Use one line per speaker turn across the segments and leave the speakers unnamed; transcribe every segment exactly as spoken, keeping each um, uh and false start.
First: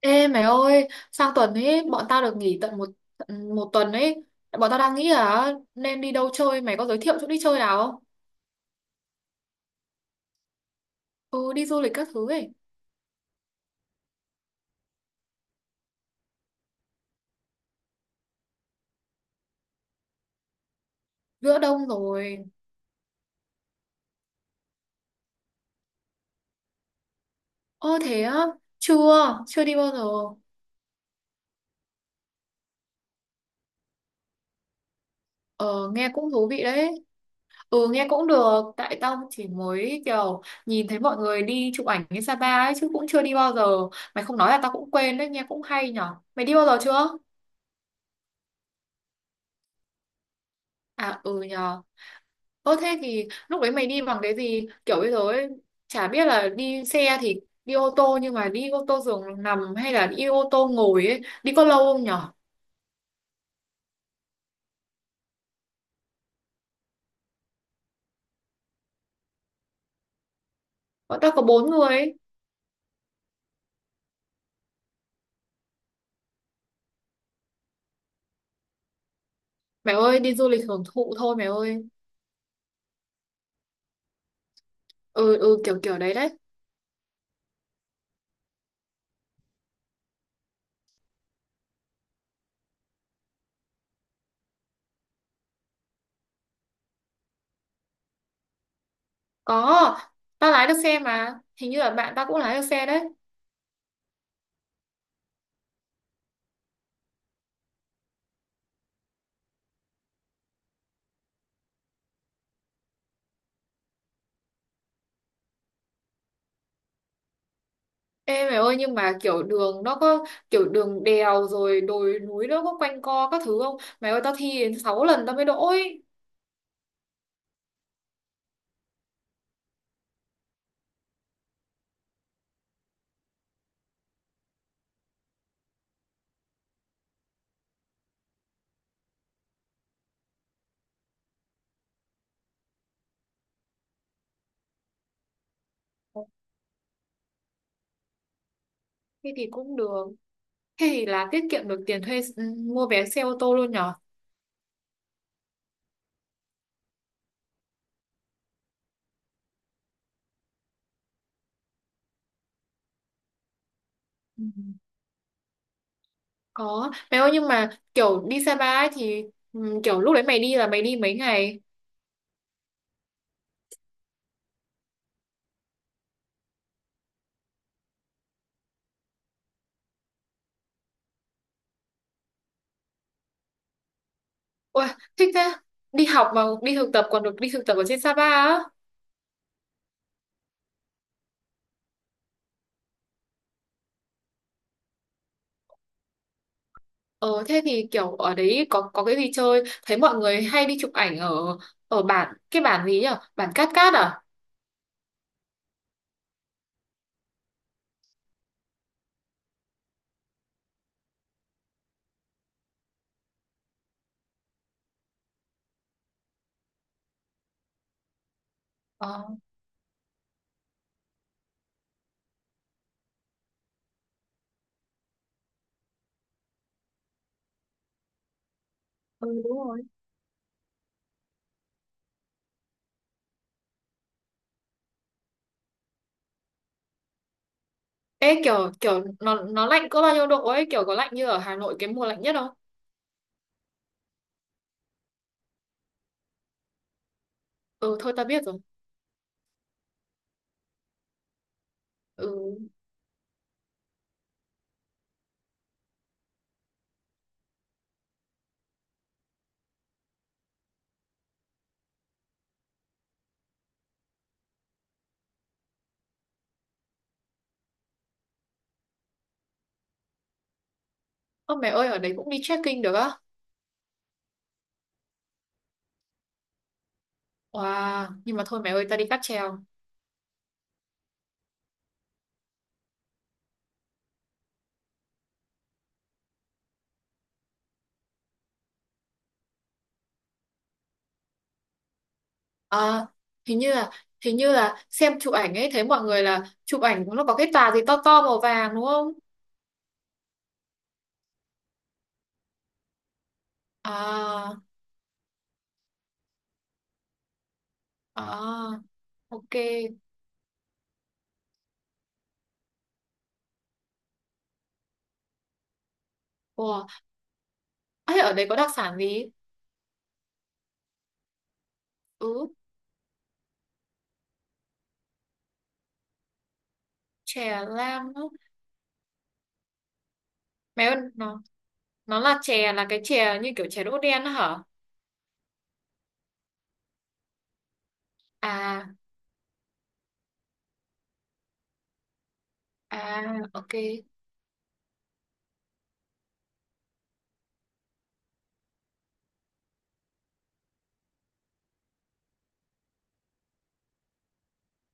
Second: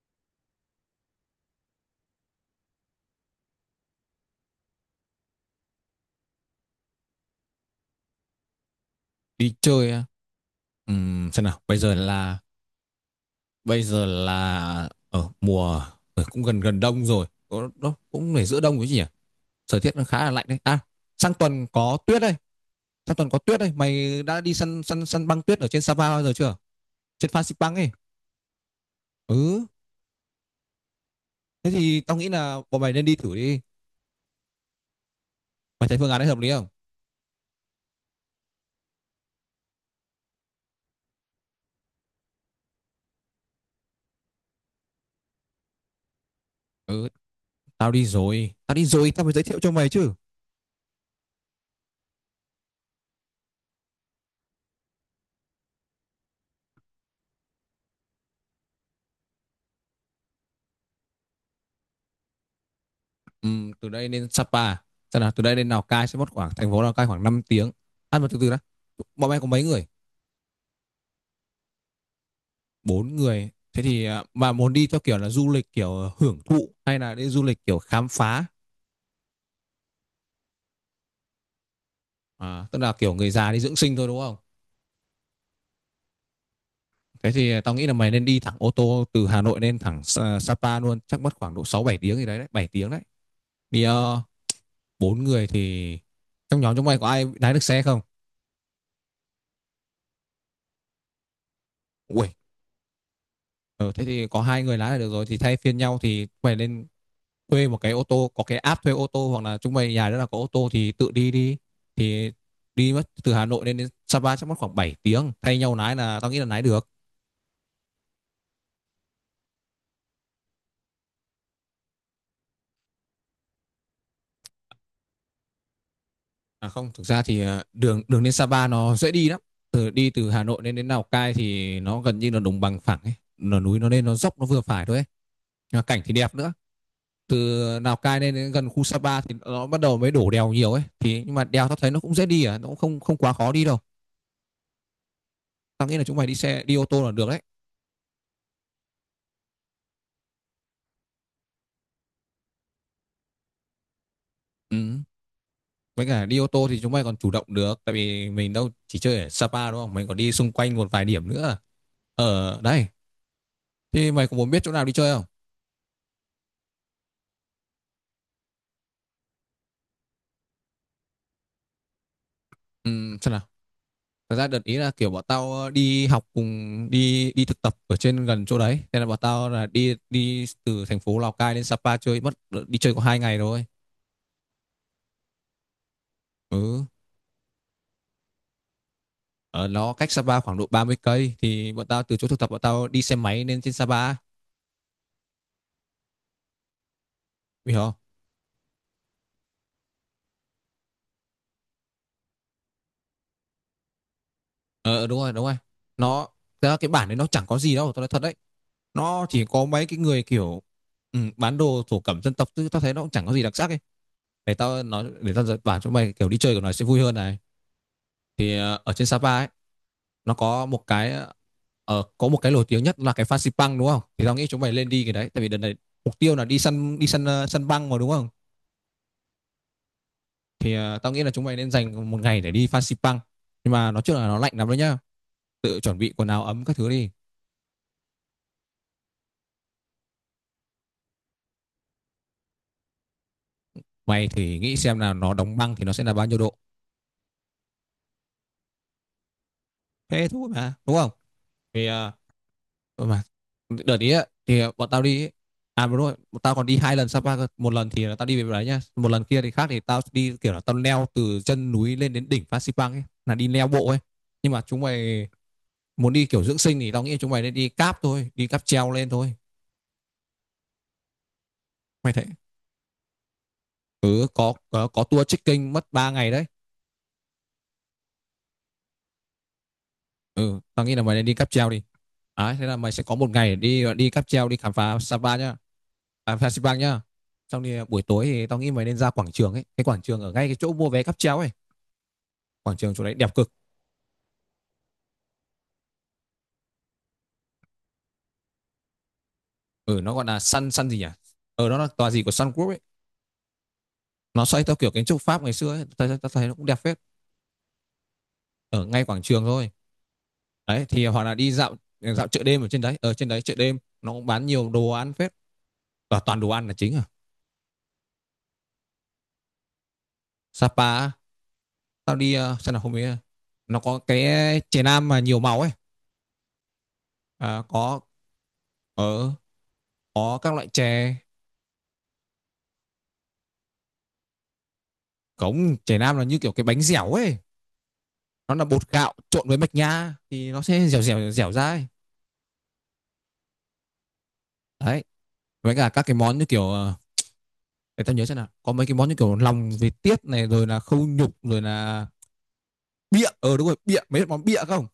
Ê mày ơi, sang tuần ấy bọn tao được nghỉ tận một một tuần ấy. Bọn tao đang nghĩ là nên đi đâu chơi, mày có giới thiệu chỗ đi chơi nào không?
Đi chơi á. Ừm, xem
Ừ,
nào
đi
bây
du lịch
giờ
các thứ
là
ấy.
bây giờ là ở mùa ờ, cũng gần gần đông rồi. Có- nó cũng phải giữa đông rồi chứ nhỉ. Thời tiết nó khá là lạnh đấy à. sang
Giữa
tuần
đông
có tuyết đây
rồi.
Sang tuần có tuyết đây. Mày đã đi săn săn săn băng tuyết ở trên Sapa bao giờ chưa, trên Phan Xipang ấy?
Ơ thế á, chưa, chưa
Ừ,
đi bao giờ.
thế thì tao nghĩ là bọn mày nên đi thử đi. Mày
Ờ,
thấy
nghe
phương án đấy
cũng
hợp
thú
lý
vị
không?
đấy. Ừ, nghe cũng được, tại tao chỉ mới kiểu nhìn thấy mọi người đi chụp ảnh đến Sapa ấy chứ cũng chưa đi bao giờ. Mày không nói là tao cũng quên đấy, nghe cũng hay nhở. Mày đi bao giờ
Ừ,
chưa?
tao đi rồi tao đi rồi tao mới giới thiệu cho mày chứ.
À ừ nhờ. Ơ thế thì lúc đấy mày đi bằng cái gì? Kiểu bây giờ ấy, chả biết là đi xe thì đi ô tô nhưng mà đi ô tô giường nằm hay là đi ô tô ngồi ấy, đi có lâu không nhở?
Ừm, từ đây lên Sapa, xem nào, từ đây lên Lào Cai sẽ mất khoảng, thành phố Lào Cai, khoảng năm tiếng. Ăn một, từ từ đã. Bọn em có mấy người?
Bọn tao có bốn người ấy.
Bốn người, thế thì à, mà muốn đi theo kiểu là du lịch kiểu hưởng thụ hay là đi du lịch kiểu khám phá?
Mẹ ơi, đi du lịch hưởng thụ thôi mẹ ơi.
À, tức là kiểu người già đi dưỡng sinh thôi đúng không?
Ừ ừ kiểu kiểu đấy đấy.
Thế thì tao nghĩ là mày nên đi thẳng ô tô từ Hà Nội lên thẳng Sa- Sapa luôn, chắc mất khoảng độ sáu bảy tiếng gì đấy đấy, bảy tiếng đấy. Vì ờ, bốn người thì, trong nhóm chúng mày có ai lái được xe không?
Có, tao lái được xe mà. Hình như là bạn tao
Ui,
cũng lái được xe đấy.
ờ, thế thì có hai người lái là được rồi, thì thay phiên nhau, thì mày lên thuê một cái ô tô, có cái app thuê ô tô, hoặc là chúng mày nhà đó là có ô tô thì tự đi đi. Thì đi mất từ Hà Nội lên đến Sapa chắc mất khoảng bảy tiếng, thay nhau lái là tao nghĩ là lái được.
Ê mẹ ơi nhưng mà kiểu đường nó có kiểu đường đèo rồi đồi núi nó có quanh co các thứ không? Mẹ ơi tao thi đến sáu lần tao mới đỗ ấy.
À không, thực ra thì ờ, đường đường lên Sapa nó dễ đi lắm. Từ đi từ Hà Nội lên đến Lào Cai thì nó gần như là đồng bằng phẳng ấy, là núi nó lên nó dốc nó vừa phải thôi ấy. Cảnh thì đẹp nữa. Từ Lào Cai lên đến gần khu Sapa thì nó bắt đầu mới đổ đèo nhiều ấy, thì nhưng mà đèo tao thấy nó cũng dễ đi à, nó cũng không không quá khó đi đâu. Tao nghĩ là chúng mày đi xe đi ô tô là được đấy.
Thế thì cũng được. Thế thì là tiết kiệm được tiền thuê ừ, mua vé xe ô tô luôn nhở?
Ừ. Với cả đi ô tô thì chúng mày còn chủ động được, tại vì mình đâu chỉ chơi ở Sapa đúng không, mình còn đi xung quanh một vài điểm nữa ở đây. Thì mày có
Ừ.
muốn biết chỗ nào đi chơi không?
Có. Mày ơi nhưng mà kiểu đi Sapa ấy thì ừ, kiểu lúc đấy mày đi là mày đi mấy ngày?
Ừ, xem nào, thật ra đợt ý là kiểu bọn tao ờ, đi học cùng đi đi thực tập ở trên gần chỗ đấy, nên là bọn tao là đi đi từ thành phố Lào Cai lên Sapa chơi mất, đi chơi có hai ngày rồi.
Ôi, thích thế. Đi học mà đi
Ừ,
thực tập còn được đi thực tập ở trên Sapa á.
ở nó cách Sapa khoảng độ ba mươi cây, thì bọn tao từ chỗ thực tập bọn tao đi xe máy lên trên Sapa,
Ờ thế
hiểu
thì
không?
kiểu ở đấy có có cái gì chơi? Thấy mọi người hay đi chụp ảnh ở ở bản cái bản gì nhỉ? Bản Cát Cát à?
Ờ đúng rồi đúng rồi Nó, thật ra cái bản đấy nó chẳng có gì đâu, tao nói thật đấy. Nó chỉ có mấy cái người kiểu ừ, bán đồ thổ cẩm dân tộc, chứ tao thấy nó cũng chẳng có gì đặc sắc ấy. Để tao nói, để tao bảo cho mày kiểu đi chơi của nó sẽ vui hơn này. Thì ờ, ở trên
Ờ.
Sapa ấy, nó có một cái ờ, có một cái nổi tiếng nhất là cái Fansipan Pang đúng không, thì tao nghĩ chúng mày lên đi cái đấy, tại vì đợt này mục tiêu là đi săn, đi săn ờ, săn băng mà đúng không.
Ừ đúng rồi.
Thì ờ, tao nghĩ là chúng mày nên dành một ngày để đi Fansipan Pang. Nhưng mà nói chung là nó lạnh lắm đấy nhá, tự chuẩn bị quần áo ấm các thứ đi.
Ê kiểu kiểu nó nó lạnh có bao nhiêu độ ấy, kiểu có lạnh như ở Hà Nội cái mùa lạnh nhất không?
Mày thì nghĩ xem là nó đóng băng thì nó sẽ là bao nhiêu độ,
Ừ thôi ta biết rồi.
thế thôi mà đúng không. Thì ờ,
Ừ.
ừ mà, đợt ý á thì bọn tao đi ấy. À đúng rồi, bọn tao còn đi hai lần Sapa cơ, một lần thì là tao đi về đấy nhá, một lần kia thì khác, thì tao đi kiểu là tao leo từ chân núi lên đến đỉnh Phan Xipang ấy, là đi leo bộ ấy. Nhưng mà chúng mày muốn đi kiểu dưỡng sinh thì tao nghĩ chúng mày nên đi cáp thôi, đi cáp treo lên thôi.
Ơ mẹ ơi ở
Mày
đấy
thấy
cũng đi trekking được á?
ừ có có, có tour trekking mất ba ngày đấy.
Wow, nhưng mà thôi mẹ ơi ta đi cáp treo.
Ừ tao nghĩ là mày nên đi cáp treo đi. Đấy, thế là mày sẽ có một ngày để đi đi cáp treo đi khám phá Sapa nhá, à, phá Sipang nhá. Xong thì à, buổi tối thì tao nghĩ mày nên ra quảng trường ấy, cái quảng trường ở ngay cái chỗ mua vé cáp treo ấy, quảng trường chỗ
À,
đấy đẹp cực.
hình như là hình như là xem chụp ảnh ấy thấy mọi người là chụp ảnh nó có cái tà gì to to màu vàng đúng không?
Ừ nó gọi là Sun Sun gì nhỉ, ừ nó là tòa gì của Sun Group ấy. Nó
À.
xoay theo kiểu kiến trúc Pháp ngày xưa ấy, tao tao tao thấy nó cũng đẹp phết,
À
ở ngay quảng trường
ok.
thôi. Đấy thì à, hoặc là đi dạo dạo chợ đêm ở trên đấy, ở trên đấy chợ đêm nó cũng bán nhiều đồ ăn phết, và toàn đồ ăn là
Wow,
chính à.
ấy ở đấy có đặc sản gì?
Sapa á, tao đi
Ừ,
ờ, xem nào không biết, nó có cái chè nam mà nhiều màu ấy.
chè
À, có,
lam á.
ở có các loại
Mẹ ơi
chè.
nó nó là chè là cái chè như kiểu chè đỗ đen á hả?
Cống chè nam là như kiểu cái bánh dẻo ấy, nó là
À.
bột gạo trộn với mạch nha thì nó sẽ dẻo dẻo dẻo ra ấy.
À ok.
Đấy, với cả các cái món như kiểu ờ, để tao nhớ xem nào, có mấy cái món như kiểu lòng vịt tiết này, rồi là khâu nhục, rồi là bịa, ờ đúng rồi bịa, mấy món bịa không?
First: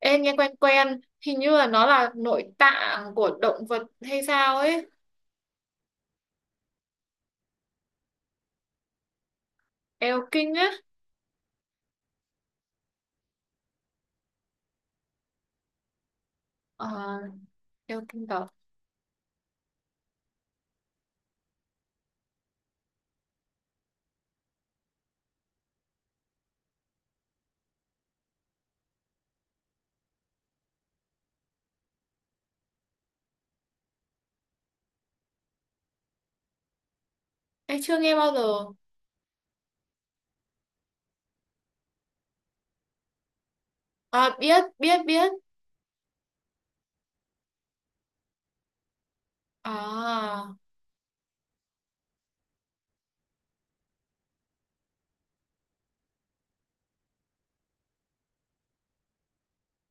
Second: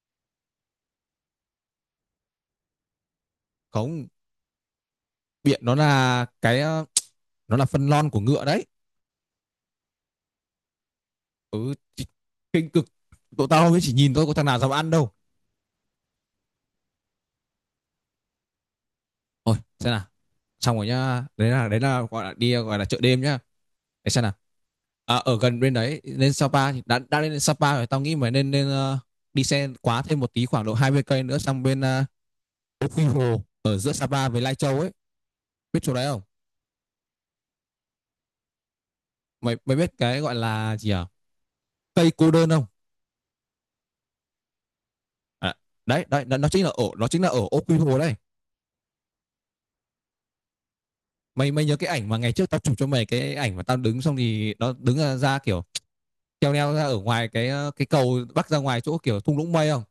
Ê, nghe quen quen, hình như là nó là nội tạng của động vật
Không,
hay sao ấy.
bịa nó là cái ờ, nó là phân lon của ngựa đấy.
Eo kinh á.
Ừ kinh cực, tụi tao mới chỉ nhìn thôi có thằng nào dám ăn đâu.
Ờ. Đeo kim cẩu.
Ôi, xem nào, xong rồi nhá, đấy là, đấy là gọi là đi, gọi là chợ đêm nhá. Để xem nào, à, ở gần bên đấy lên Sapa thì đã đã lên Sapa rồi tao nghĩ mà nên nên ờ, đi xe quá thêm một tí khoảng độ hai mươi cây nữa sang bên ờ, Quy Hồ ở giữa Sapa với Lai Châu ấy, biết chỗ đấy không?
Em chưa nghe bao giờ.
Mày mày biết cái gọi là gì à, cây cô đơn không?
À biết, biết, biết.
À, đấy đấy, nó, chính là ở, nó chính là ở Ô Quy Hồ đây.
À.
Mày mày nhớ cái ảnh mà ngày trước tao chụp cho mày, cái ảnh mà tao đứng xong thì nó đứng ra, ra kiểu treo leo ra ở ngoài cái ờ, cái cầu bắc ra ngoài chỗ kiểu thung lũng mây không?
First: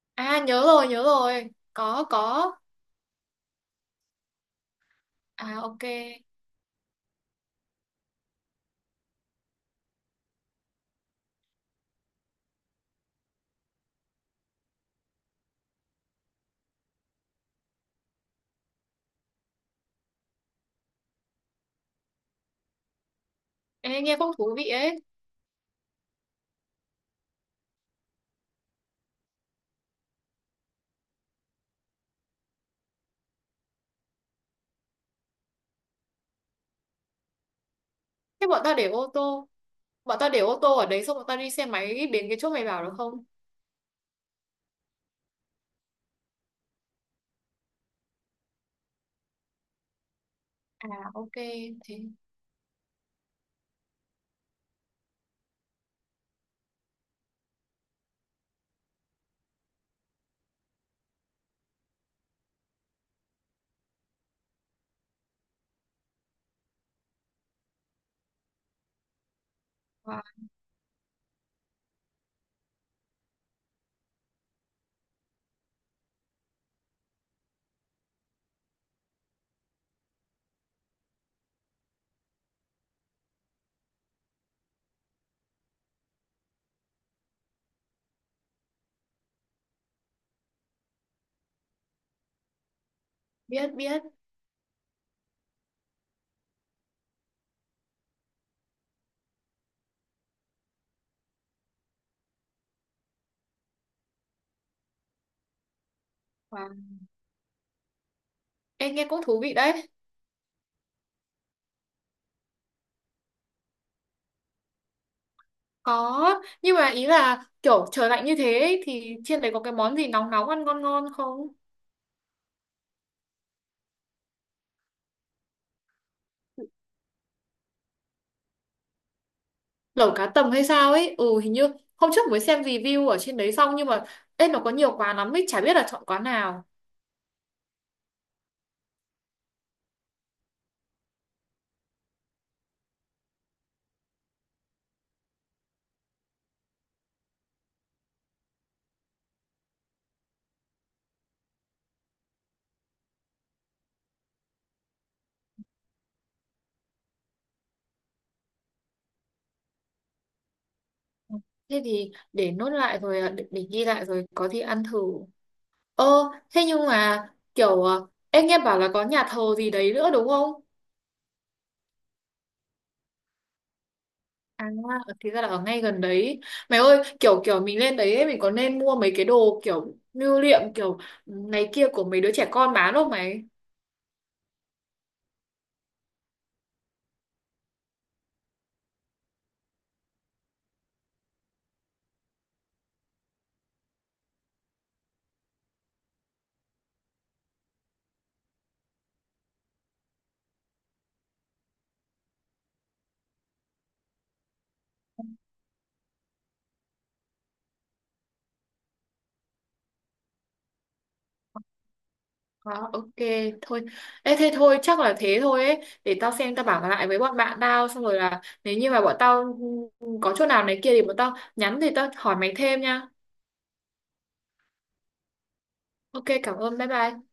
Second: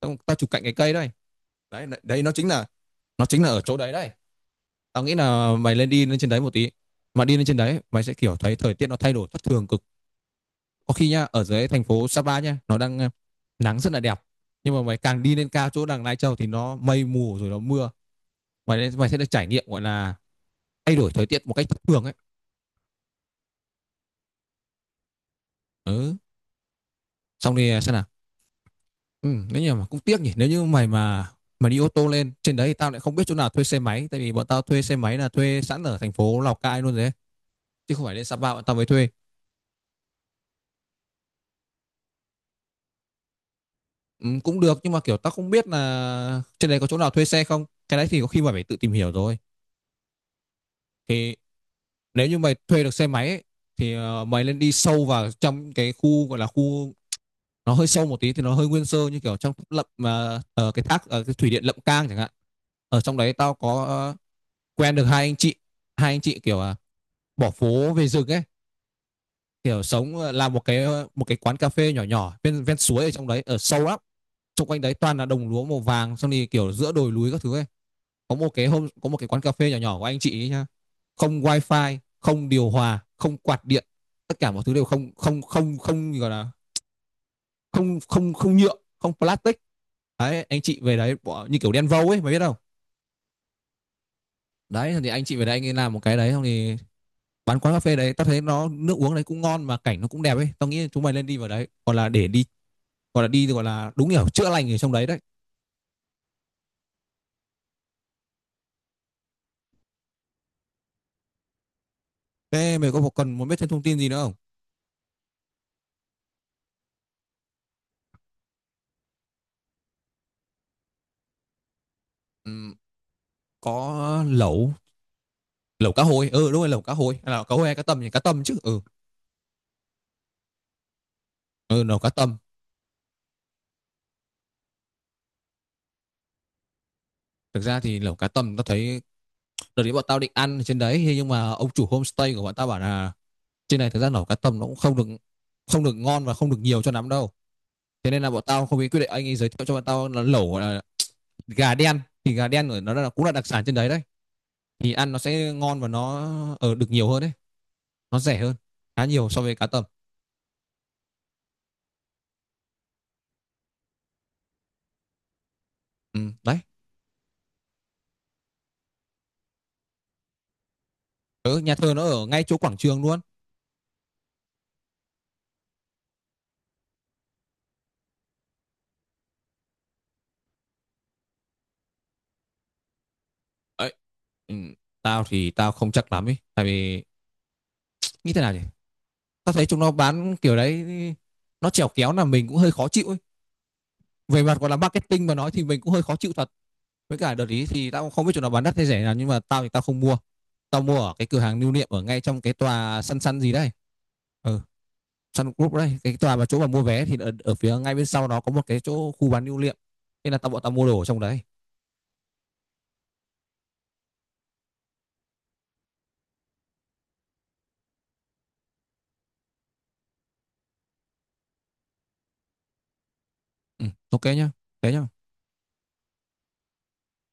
Tao, tao
À
chụp cạnh
nhớ
cái
rồi,
cây
nhớ
đấy.
rồi.
Đấy
Có,
đấy, nó chính
có.
là, nó chính là ở chỗ đấy đấy. Tao nghĩ là
À
mày
ok.
lên đi lên trên đấy một tí. Mà đi lên trên đấy mày sẽ kiểu thấy thời tiết nó thay đổi thất thường cực. Có khi nhá, ở dưới thành phố Sapa nhá nó đang ờ, nắng rất là đẹp, nhưng mà mày càng đi lên cao chỗ đằng Lai Châu thì nó mây mù rồi nó mưa. Mày mày sẽ được trải nghiệm gọi là thay đổi thời tiết một cách thất thường ấy.
Em nghe cũng thú vị ấy.
Ừ, xong thì xem nào, ừ nếu như mà cũng tiếc nhỉ, nếu như mày mà mà đi ô tô lên trên đấy thì tao lại không biết chỗ nào thuê xe máy, tại vì bọn tao thuê xe máy là thuê sẵn ở thành phố Lào Cai luôn rồi, chứ không phải lên
Thế
Sapa
bọn
bọn
ta
tao mới
để ô
thuê.
tô. Bọn ta để ô tô ở đấy xong bọn ta đi xe máy đến cái chỗ mày bảo được không?
Ừ, cũng được nhưng mà kiểu tao không biết là trên đấy có chỗ nào thuê xe không, cái đấy thì có khi mày phải tự tìm hiểu rồi.
À
Thì
ok. Thế.
nếu như mày thuê được xe máy ấy, thì ờ, mày nên đi sâu vào trong cái khu gọi là khu, nó hơi sâu một tí thì nó hơi nguyên sơ như kiểu trong lậm mà ờ, cái thác ờ, cái thủy điện Lậm Cang chẳng hạn. Ở trong đấy tao có ờ, quen được hai anh chị, hai anh chị kiểu à, bỏ phố về rừng ấy, kiểu sống
Wow.
ờ, làm một cái ờ, một cái quán cà phê nhỏ nhỏ ven ven suối ở trong đấy ở sâu lắm. Xung quanh đấy toàn là đồng lúa màu vàng, xong thì kiểu giữa đồi núi các thứ ấy. Có một cái hôm có một cái quán cà phê nhỏ nhỏ của anh chị ấy nhá, không wifi, không điều hòa, không quạt điện, tất cả mọi thứ đều không, không không không gọi là, không không không nhựa, không plastic. Đấy anh chị về đấy bỏ như kiểu đen vâu ấy, mày biết không.
Biết, biết.
Đấy thì anh chị về đấy, anh ấy làm một cái đấy, xong thì bán quán cà phê đấy, tao thấy nó nước uống đấy cũng ngon mà cảnh nó cũng đẹp ấy, tao nghĩ chúng mày nên đi vào đấy gọi là để đi, gọi là đi, gọi là đúng hiểu chữa lành ở trong đấy đấy.
Wow. Em nghe cũng thú vị đấy.
Thế mày có cần muốn biết thêm thông tin gì nữa không?
Có. Nhưng mà ý là kiểu trời lạnh như thế ấy, thì trên đấy có cái món gì nóng nóng ăn ngon ngon không?
Ừ, có lẩu, lẩu cá hồi, ừ đúng rồi lẩu cá hồi, lẩu cá hồi hay cá tầm thì cá tầm chứ ừ.
Lẩu cá tầm hay sao ấy, ừ hình như
Ừ lẩu cá
hôm trước
tầm,
mới xem review ở trên đấy xong, nhưng mà ê nó có nhiều quán lắm ấy chả biết là chọn quán nào.
thực ra thì lẩu cá tầm tao thấy, đợt đấy bọn tao định ăn ở trên đấy nhưng mà ông chủ homestay của bọn tao bảo là trên này thực ra lẩu cá tầm nó cũng không được, không được ngon và không được nhiều cho lắm đâu. Thế nên là bọn tao không biết quyết định, anh ấy giới thiệu cho bọn tao là lẩu gọi là gà đen, thì gà đen ở nó là cũng là đặc sản trên đấy đấy, thì ăn nó sẽ ngon và nó ở được nhiều hơn đấy, nó rẻ hơn khá nhiều so với cá tầm.
Ừ, thế thì để nốt lại rồi à, để, để ghi lại rồi có gì ăn thử. Ơ
Ừ, đấy.
thế nhưng mà kiểu à, em nghe bảo là có nhà thờ gì đấy nữa đúng không?
Ừ, nhà thờ nó ở ngay chỗ quảng trường luôn.
À thì ra là ở ngay gần đấy. Mày ơi kiểu kiểu mình lên đấy ấy, mình có nên mua mấy cái đồ kiểu lưu niệm kiểu này kia của mấy đứa trẻ con bán không mày?
Ấy ừ, tao thì tao không chắc lắm ấy, tại vì như thế nào nhỉ, tao thấy chúng nó bán kiểu đấy, nó chèo kéo là mình cũng hơi khó chịu ấy, về mặt gọi là marketing mà nói thì mình cũng hơi khó chịu thật. Với cả đợt ý thì tao cũng không biết chúng nó bán đắt hay rẻ nào, nhưng mà tao thì tao không mua. Tao mua ở cái cửa hàng lưu niệm ở ngay trong cái tòa săn săn gì đấy, ừ Sun Group đấy, cái tòa mà chỗ mà mua vé thì ở, ở phía ngay bên sau nó có một cái chỗ khu bán lưu niệm, nên là tao bọn tao mua đồ ở trong đấy.
À, ok thôi. Ê, thế thôi chắc là thế thôi ấy, để tao xem tao bảo lại với bọn bạn tao xong rồi là nếu như mà bọn tao ừ, có chỗ nào này kia thì bọn tao nhắn thì tao hỏi mày thêm nha.
Ừ, ok nhá, thế nhá.
Ok cảm ơn bye bye.